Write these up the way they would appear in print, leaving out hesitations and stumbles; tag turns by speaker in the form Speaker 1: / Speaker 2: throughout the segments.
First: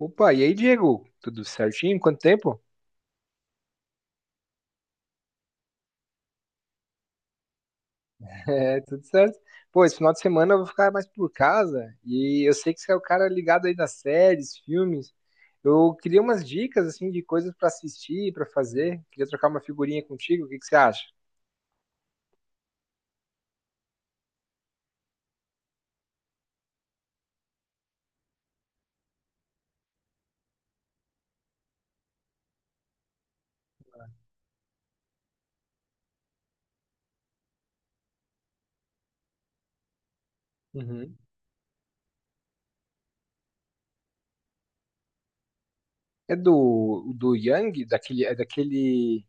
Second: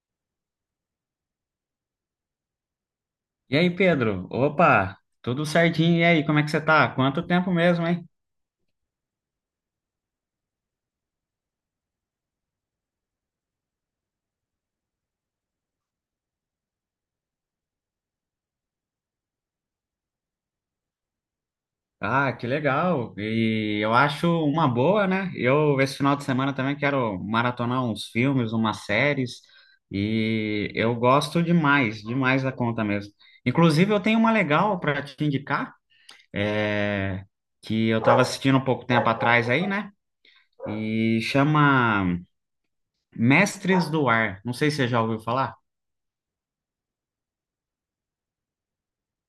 Speaker 1: Opa, e aí, Diego? Tudo certinho? Quanto tempo?
Speaker 2: E aí, Pedro? Opa, tudo certinho. E aí, como é que você tá? Quanto tempo mesmo, hein?
Speaker 1: É, tudo certo. Pô, esse final de semana eu vou ficar mais por casa e eu sei que você é o cara ligado aí das séries, filmes. Eu queria umas dicas, assim, de coisas pra assistir, pra fazer. Queria trocar uma figurinha contigo, o que que você acha?
Speaker 2: Ah, que legal. E eu acho uma boa, né? Esse final de semana também quero maratonar uns filmes, umas séries. E eu gosto demais, demais da conta mesmo. Inclusive, eu tenho uma legal para te indicar, é, que eu tava assistindo um pouco tempo atrás aí, né?
Speaker 1: Uhum.
Speaker 2: E chama Mestres do Ar. Não sei se você já ouviu falar.
Speaker 1: É do Yang, daquele,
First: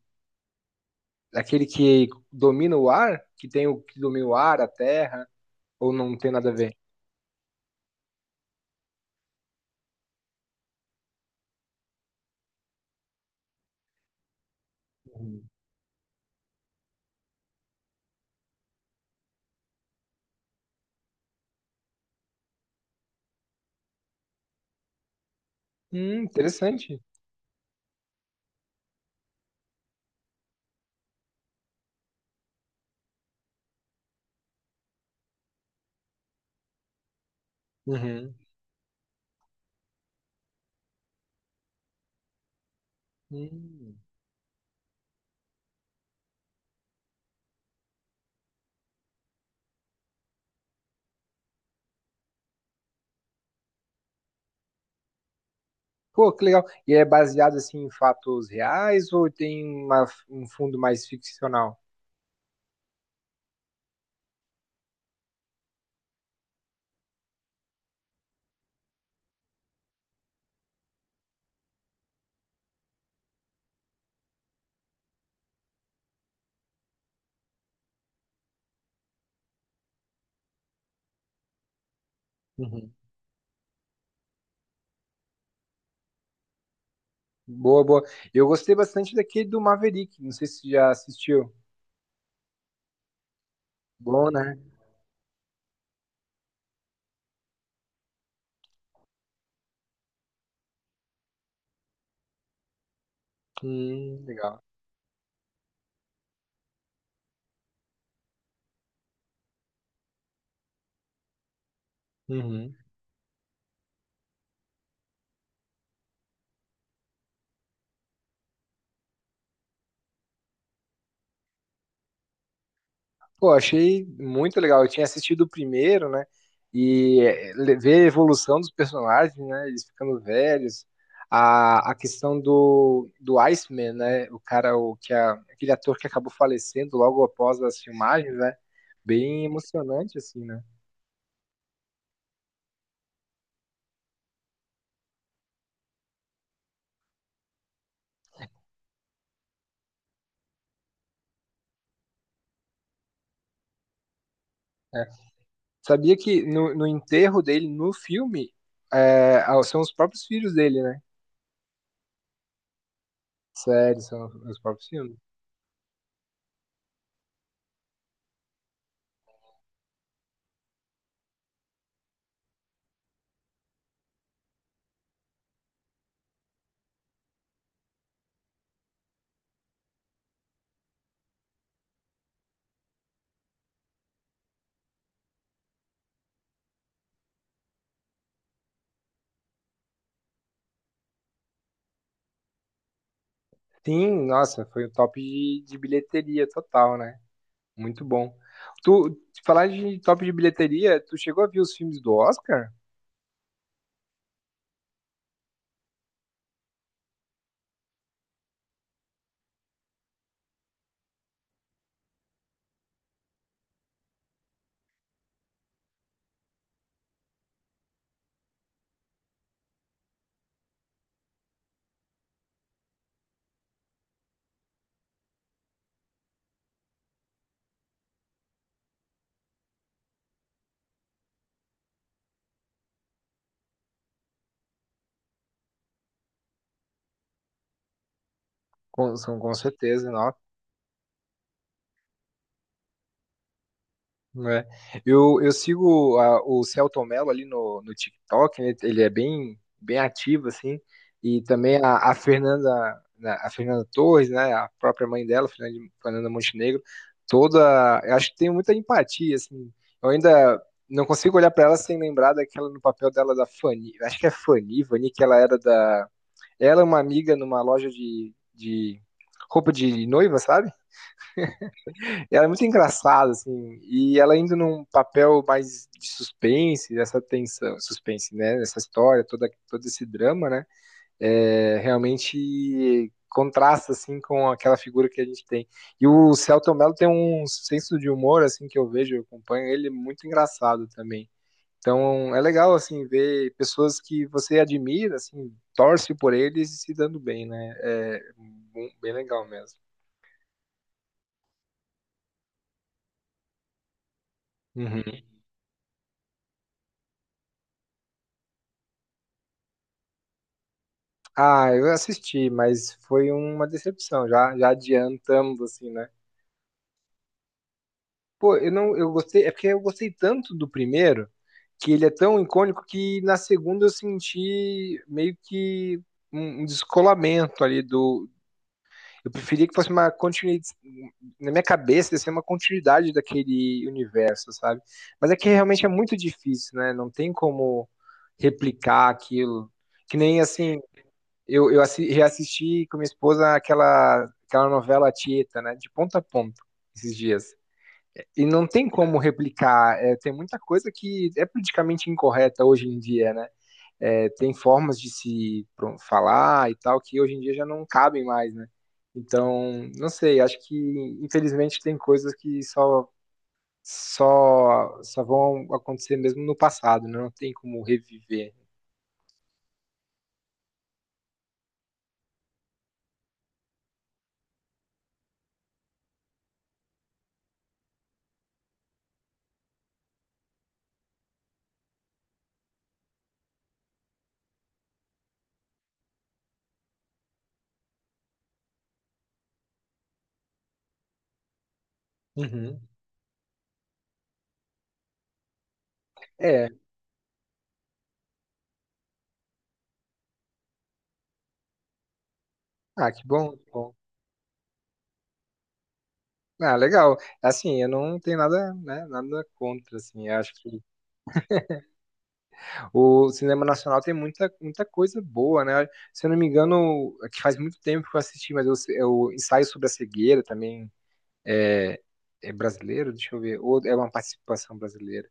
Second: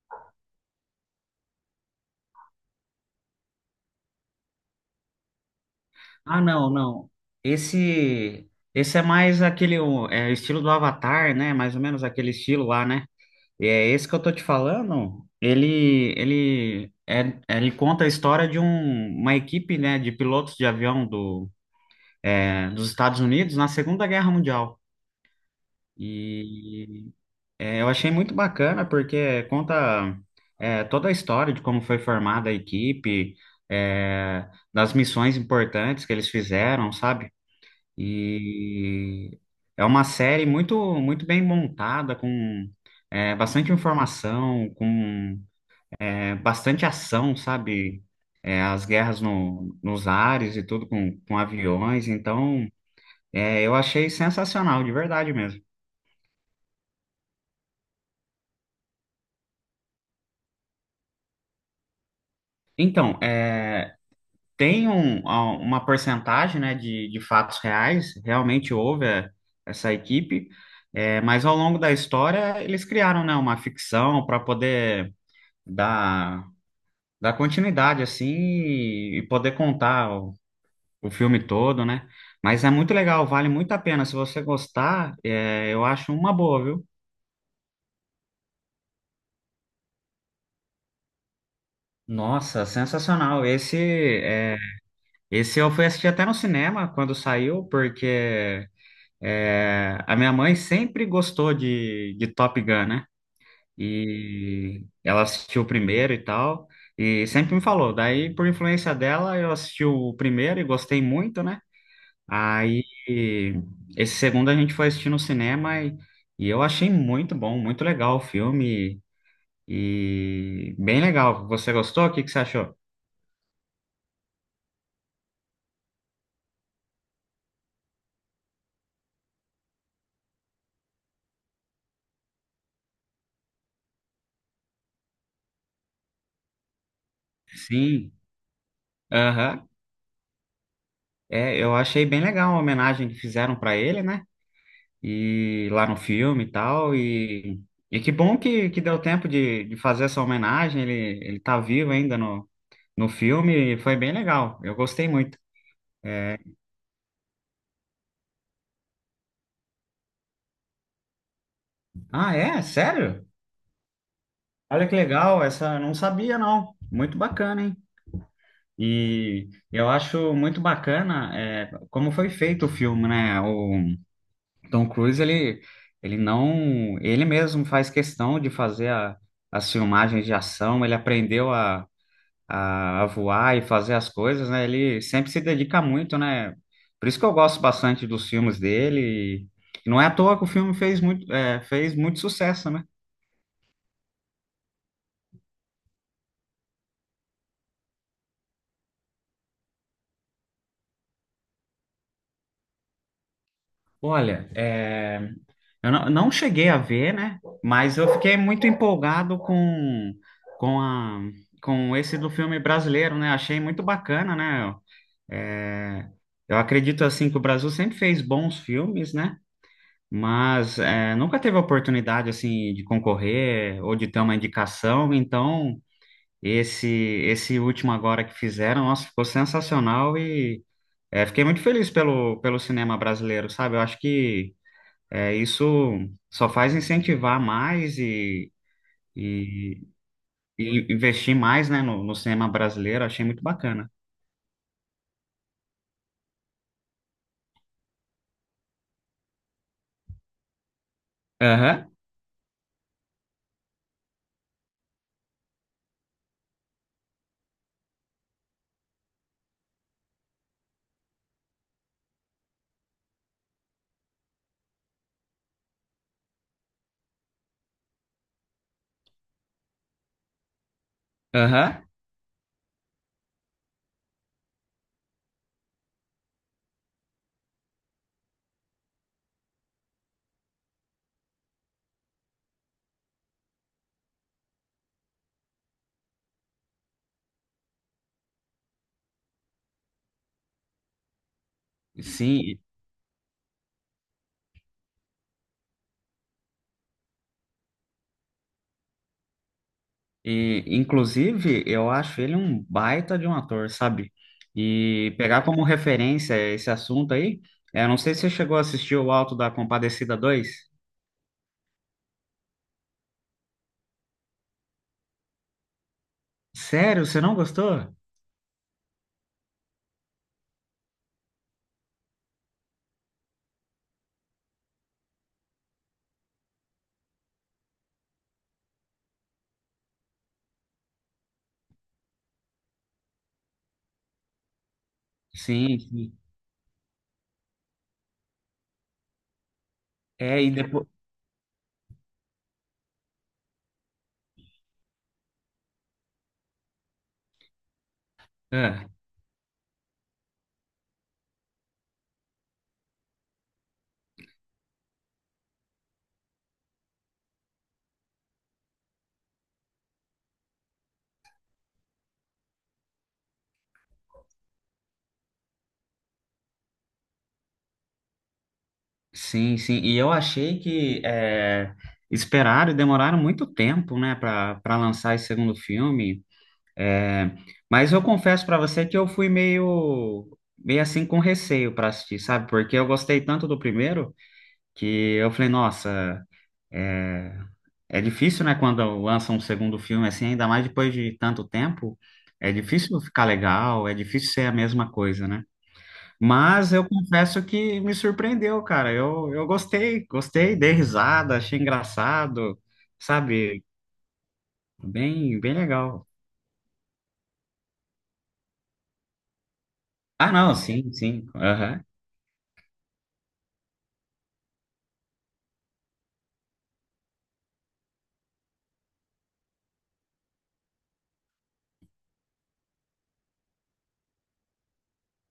Speaker 1: daquele que domina o ar, que tem o que domina o ar, a terra, ou não tem
Speaker 2: Ah,
Speaker 1: nada a
Speaker 2: não,
Speaker 1: ver?
Speaker 2: não. Esse, esse é mais aquele estilo do Avatar, né? Mais ou menos aquele estilo lá, né? E é esse que eu tô te falando.
Speaker 1: Uhum.
Speaker 2: Ele conta a história de uma equipe, né, de pilotos de avião dos Estados Unidos na Segunda Guerra Mundial.
Speaker 1: Interessante.
Speaker 2: E eu achei muito bacana porque conta toda a história de como foi formada a equipe, é, das missões importantes que eles fizeram, sabe?
Speaker 1: Uhum.
Speaker 2: E é uma série muito, muito bem montada, com bastante
Speaker 1: Hum.
Speaker 2: informação, com bastante ação, sabe? É, as guerras no, nos ares e tudo com aviões. Então, eu achei sensacional, de verdade mesmo.
Speaker 1: Pô, que legal. E é baseado assim em fatos reais ou tem uma- um fundo mais ficcional?
Speaker 2: Então, é, tem uma porcentagem, né, de fatos reais, realmente houve é, essa equipe, é, mas ao longo da história eles criaram, né, uma ficção para poder dar, dar continuidade assim e poder contar o filme todo, né? Mas é
Speaker 1: Uhum.
Speaker 2: muito legal, vale muito a pena. Se você gostar, é, eu acho uma boa, viu?
Speaker 1: Boa, boa. Eu gostei bastante daquele do Maverick. Não sei se você já assistiu.
Speaker 2: Nossa, sensacional.
Speaker 1: Bom,
Speaker 2: É,
Speaker 1: né?
Speaker 2: esse eu fui assistir até no cinema quando saiu, porque é, a minha mãe sempre gostou de Top Gun, né?
Speaker 1: Legal.
Speaker 2: E ela assistiu o primeiro e tal, e sempre me falou. Daí, por influência dela, eu assisti o primeiro e gostei muito, né?
Speaker 1: Uhum.
Speaker 2: Aí, esse segundo a gente foi assistir no cinema e eu achei muito bom, muito legal o filme e bem legal. Você gostou? O que que você achou?
Speaker 1: Pô, achei muito legal. Eu tinha assistido o primeiro, né? E é, le- ver a evolução dos personagens, né? Eles ficando velhos. A questão do Iceman, né? O cara, o, que a, aquele ator que acabou falecendo logo após as
Speaker 2: Sim,
Speaker 1: filmagens, né? Bem
Speaker 2: aham.
Speaker 1: emocionante, assim, né?
Speaker 2: É, eu achei bem legal a homenagem que fizeram para ele, né? E lá no filme e tal. E que bom que deu tempo de fazer essa homenagem. Ele tá vivo ainda no filme e foi bem legal. Eu
Speaker 1: É.
Speaker 2: gostei muito.
Speaker 1: Sabia
Speaker 2: É.
Speaker 1: que no enterro dele, no filme, são os próprios filhos dele, né?
Speaker 2: Ah, é? Sério?
Speaker 1: Sério, são os próprios
Speaker 2: Olha que
Speaker 1: filhos.
Speaker 2: legal, essa não sabia não. Muito bacana, hein? E eu acho muito bacana é, como foi feito o filme, né? O Tom Cruise, ele não, ele mesmo faz questão de fazer as filmagens de ação, ele aprendeu a voar e fazer as coisas, né? Ele sempre se dedica muito, né? Por isso que eu gosto bastante dos filmes dele. E não é à toa que o filme fez muito, é, fez muito sucesso, né?
Speaker 1: Sim, nossa, foi o top de bilheteria total, né? Muito bom. Tu, falar de top de bilheteria, tu chegou a ver os filmes do Oscar?
Speaker 2: Olha, é. Eu não, não cheguei a ver, né? Mas eu fiquei muito empolgado com, a, com esse do filme brasileiro, né? Achei muito bacana, né? É, eu acredito, assim, que o Brasil sempre fez bons filmes, né? Mas é, nunca teve a oportunidade, assim, de concorrer ou de ter uma indicação. Então, esse último agora que fizeram, nossa, ficou sensacional e é, fiquei muito feliz pelo cinema brasileiro, sabe? Eu acho que é, isso só faz incentivar mais
Speaker 1: Com, são, com
Speaker 2: e,
Speaker 1: certeza, não.
Speaker 2: e investir mais, né, no cinema brasileiro. Achei muito bacana.
Speaker 1: Né? Eu sigo a- o Celton Mello ali no TikTok, né? Ele é bem, bem ativo, assim, e também
Speaker 2: Aham,
Speaker 1: a Fernanda, né, a Fernanda Torres, né? A própria mãe dela, Fernanda, Fernanda Montenegro, toda, eu acho que tem muita empatia, assim, eu ainda não consigo olhar para ela sem lembrar daquela no papel dela da Fanny, acho que é Fanny, Vani, que ela era da ela é uma amiga numa loja de roupa de noiva, sabe?
Speaker 2: aham,
Speaker 1: Ela é muito engraçada, assim, e ela indo num papel mais de suspense, dessa tensão, suspense, né? Essa história, toda, todo esse drama, né? É, realmente contrasta, assim, com aquela figura que a gente tem. E o Celton Mello tem um senso de humor, assim, que eu vejo, eu acompanho ele, muito engraçado também. Então é
Speaker 2: sim.
Speaker 1: legal assim ver pessoas que você admira, assim, torce por eles e se dando bem, né? É bem bem legal mesmo.
Speaker 2: E, inclusive, eu acho ele um baita de um ator, sabe? E
Speaker 1: Uhum.
Speaker 2: pegar como referência esse assunto aí, eu não sei se você chegou a assistir O Alto da Compadecida dois.
Speaker 1: Ah, eu assisti, mas foi uma decepção, já, já adiantando assim, né?
Speaker 2: Sério, você não gostou?
Speaker 1: Pô, eu não, eu gostei, é porque eu gostei tanto do primeiro que ele é tão icônico que na segunda eu senti meio que um um descolamento ali do, eu preferia que fosse uma continuidade. Na minha cabeça, ia ser uma continuidade daquele universo, sabe? Mas é que
Speaker 2: Sim,
Speaker 1: realmente é
Speaker 2: sim.
Speaker 1: muito difícil, né? Não tem como replicar aquilo. Que nem
Speaker 2: É, e
Speaker 1: assim,
Speaker 2: depois.
Speaker 1: eu assi- reassisti com minha esposa aquela, aquela novela Tieta, né? De ponta a ponta, esses dias. E não tem como replicar. É, tem muita coisa que é politicamente incorreta hoje em dia, né? É, tem formas de se pro- falar e tal que hoje em dia já não cabem mais, né? Então, não sei, acho que infelizmente tem coisas que só vão acontecer mesmo no passado, né? Não tem como reviver.
Speaker 2: Sim, sim. E eu achei que é, esperaram e demoraram muito tempo, né, para para lançar esse segundo filme. É, mas eu confesso para você que eu fui meio assim com receio para assistir, sabe? Porque eu gostei tanto do primeiro que eu falei, nossa, é, é difícil, né, quando lança um segundo filme assim, ainda mais depois de tanto tempo. É
Speaker 1: Uhum.
Speaker 2: difícil ficar legal, é difícil ser a mesma coisa, né?
Speaker 1: É,
Speaker 2: Mas eu confesso que me surpreendeu, cara. Eu gostei, gostei, dei risada, achei engraçado,
Speaker 1: ah, que bom,
Speaker 2: sabe?
Speaker 1: que bom.
Speaker 2: Bem, bem legal.
Speaker 1: Ah, legal. Assim, eu não tenho nada, né, nada contra, assim,
Speaker 2: Ah,
Speaker 1: eu acho
Speaker 2: não,
Speaker 1: que
Speaker 2: sim, sim. Aham.
Speaker 1: o cinema nacional tem muita, muita coisa boa, né? Se eu não me engano, é que faz muito tempo que eu assisti, mas eu ensaio sobre a cegueira também, é brasileiro, deixa eu ver, ou é uma participação brasileira.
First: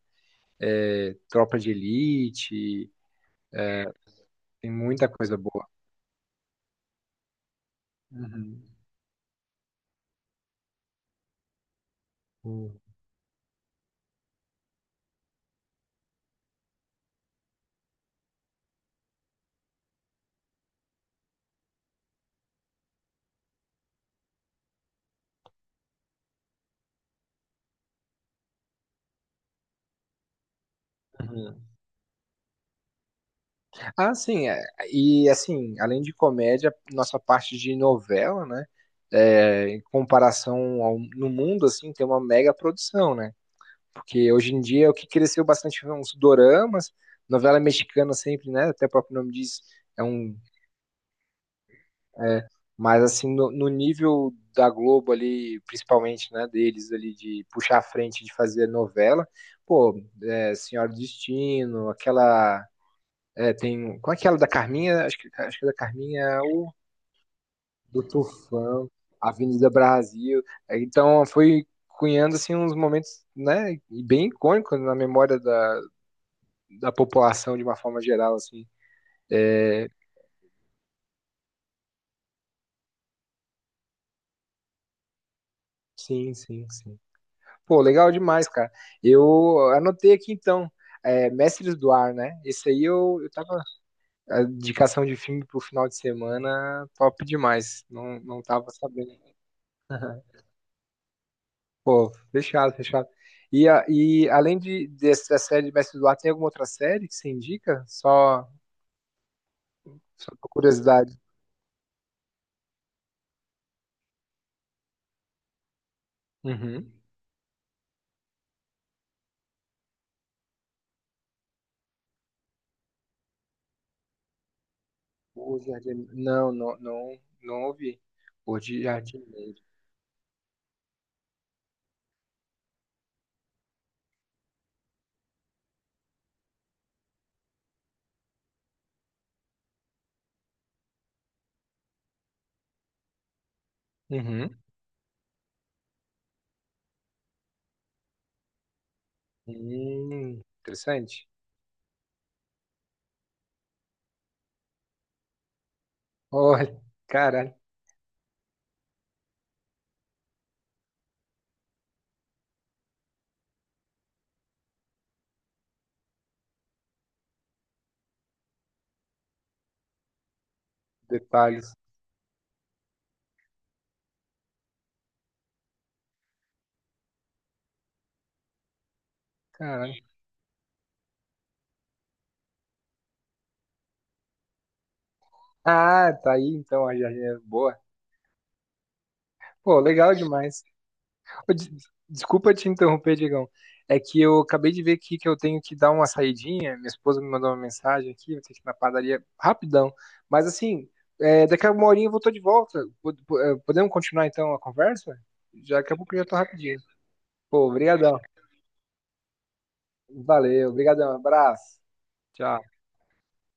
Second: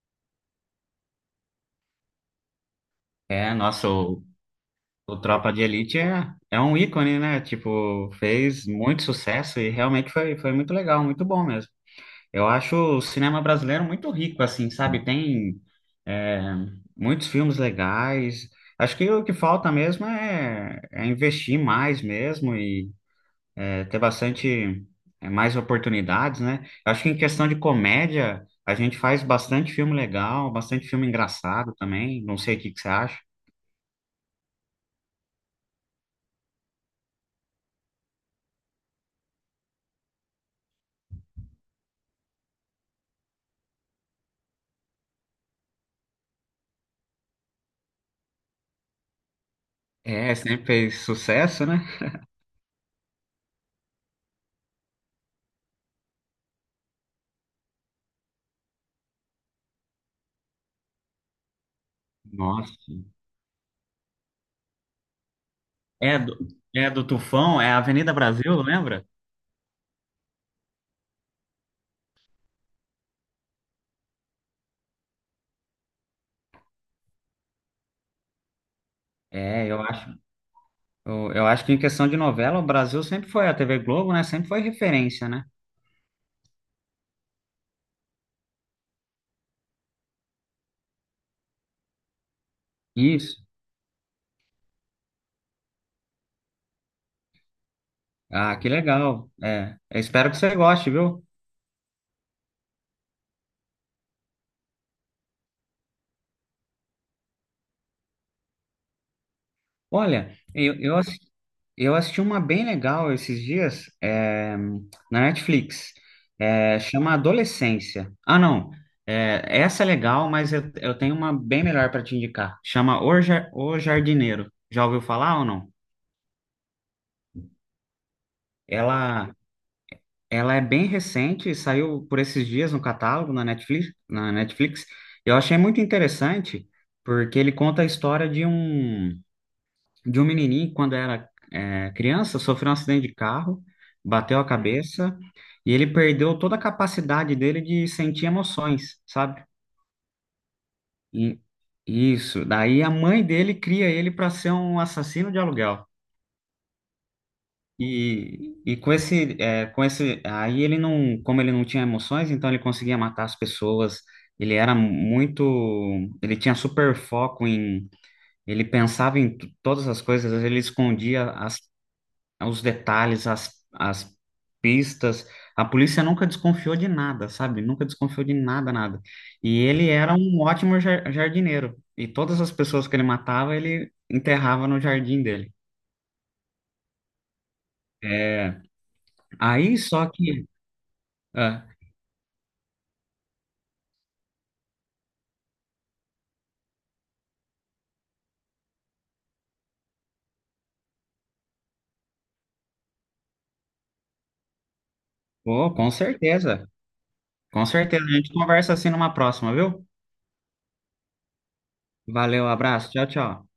Speaker 1: É Tropa de Elite,
Speaker 2: É, nosso,
Speaker 1: tem muita
Speaker 2: o
Speaker 1: coisa
Speaker 2: Tropa de
Speaker 1: boa.
Speaker 2: Elite é um ícone, né? Tipo,
Speaker 1: Uhum.
Speaker 2: fez muito sucesso e realmente foi, foi muito legal, muito bom mesmo. Eu acho
Speaker 1: Hum.
Speaker 2: o cinema brasileiro muito rico, assim, sabe? Tem, é, muitos filmes legais. Acho que o que falta mesmo é investir mais mesmo. É, ter bastante é, mais oportunidades, né? Eu acho que em questão de comédia, a gente faz bastante filme legal, bastante filme
Speaker 1: Uhum.
Speaker 2: engraçado também. Não sei o que que você acha.
Speaker 1: Ah, sim, é, e assim, além de comédia, nossa parte de novela, né? É, em comparação ao, no mundo, assim, tem uma mega produção, né? Porque hoje em dia é o que cresceu bastante foram os doramas, novela mexicana sempre, né? Até o próprio nome diz, é
Speaker 2: É,
Speaker 1: um...
Speaker 2: sempre fez sucesso, né?
Speaker 1: É, mas assim, no nível da Globo ali, principalmente, né, deles ali de puxar a frente de fazer novela, pô, é, Senhora do Destino, aquela
Speaker 2: Nossa.
Speaker 1: é, tem, qual é aquela da Carminha? Acho que da
Speaker 2: É
Speaker 1: Carminha
Speaker 2: do,
Speaker 1: é o
Speaker 2: é do Tufão, é
Speaker 1: do
Speaker 2: Avenida Brasil,
Speaker 1: Tufão,
Speaker 2: lembra?
Speaker 1: Avenida Brasil. É, então foi cunhando assim uns momentos, né, e bem icônicos na memória da, da população de uma forma geral assim.
Speaker 2: É, eu acho, eu acho que em questão de novela, o Brasil sempre foi a TV Globo, né? Sempre foi referência, né?
Speaker 1: Sim, sim, sim. Pô, legal demais, cara. Eu anotei aqui então, é, Mestres do Ar, né? Esse aí eu
Speaker 2: Isso.
Speaker 1: tava. A indicação de filme pro final de semana, top demais. Não, não
Speaker 2: Ah,
Speaker 1: tava
Speaker 2: que
Speaker 1: sabendo.
Speaker 2: legal. É, eu espero que você goste, viu?
Speaker 1: Pô, fechado, fechado. E, a- e além de, dessa série de Mestres do Ar, tem alguma outra série que você indica? Só, só
Speaker 2: Olha,
Speaker 1: por curiosidade.
Speaker 2: eu assisti uma bem legal esses dias, é, na Netflix. É,
Speaker 1: Uhum.
Speaker 2: chama Adolescência. Ah, não. É, essa é legal, mas eu tenho uma bem melhor para te indicar. Chama O Jardineiro. Já ouviu falar ou
Speaker 1: O
Speaker 2: não?
Speaker 1: Jardim... Não, não, não, não ouvi. O de
Speaker 2: Ela,
Speaker 1: Jardineiro.
Speaker 2: ela é bem recente, saiu por esses dias no catálogo na Netflix. Eu achei muito interessante, porque ele conta a história de um. De um menininho, quando era é, criança, sofreu um acidente de carro, bateu a
Speaker 1: Uhum.
Speaker 2: cabeça e ele perdeu toda a capacidade dele de sentir emoções, sabe?
Speaker 1: Interessante.
Speaker 2: E- isso. Daí a mãe dele cria ele para ser um assassino de aluguel.
Speaker 1: Olha, caralho,
Speaker 2: Com esse, aí ele não, como ele não tinha emoções, então ele conseguia matar as pessoas. Ele era muito, ele tinha super foco em, ele pensava em todas as coisas, ele escondia as
Speaker 1: detalhes.
Speaker 2: os detalhes, as, as pistas. A polícia nunca desconfiou de nada, sabe? Nunca desconfiou de nada, nada. E ele
Speaker 1: Caralho.
Speaker 2: era um ótimo jardineiro. E todas as pessoas que ele matava, ele enterrava no jardim dele.
Speaker 1: Ah, tá aí então a jardineira. Boa.
Speaker 2: É, aí
Speaker 1: Pô,
Speaker 2: só
Speaker 1: legal
Speaker 2: que.
Speaker 1: demais. Ô,
Speaker 2: Ah,
Speaker 1: des- desculpa te interromper, Digão. É que eu acabei de ver aqui que eu tenho que dar uma saidinha. Minha esposa me mandou uma mensagem aqui, vou ter que ir na padaria rapidão. Mas assim, é, daqui a uma horinha eu vou tô de volta. Pod- po- podemos continuar então a conversa?
Speaker 2: pô,
Speaker 1: Já
Speaker 2: com
Speaker 1: daqui a pouco eu já tô
Speaker 2: certeza.
Speaker 1: rapidinho.
Speaker 2: Com
Speaker 1: Pô,
Speaker 2: certeza. A
Speaker 1: obrigadão.
Speaker 2: gente conversa assim numa próxima, viu?
Speaker 1: Valeu, obrigadão. Abraço.
Speaker 2: Valeu,
Speaker 1: Tchau.
Speaker 2: abraço. Tchau, tchau.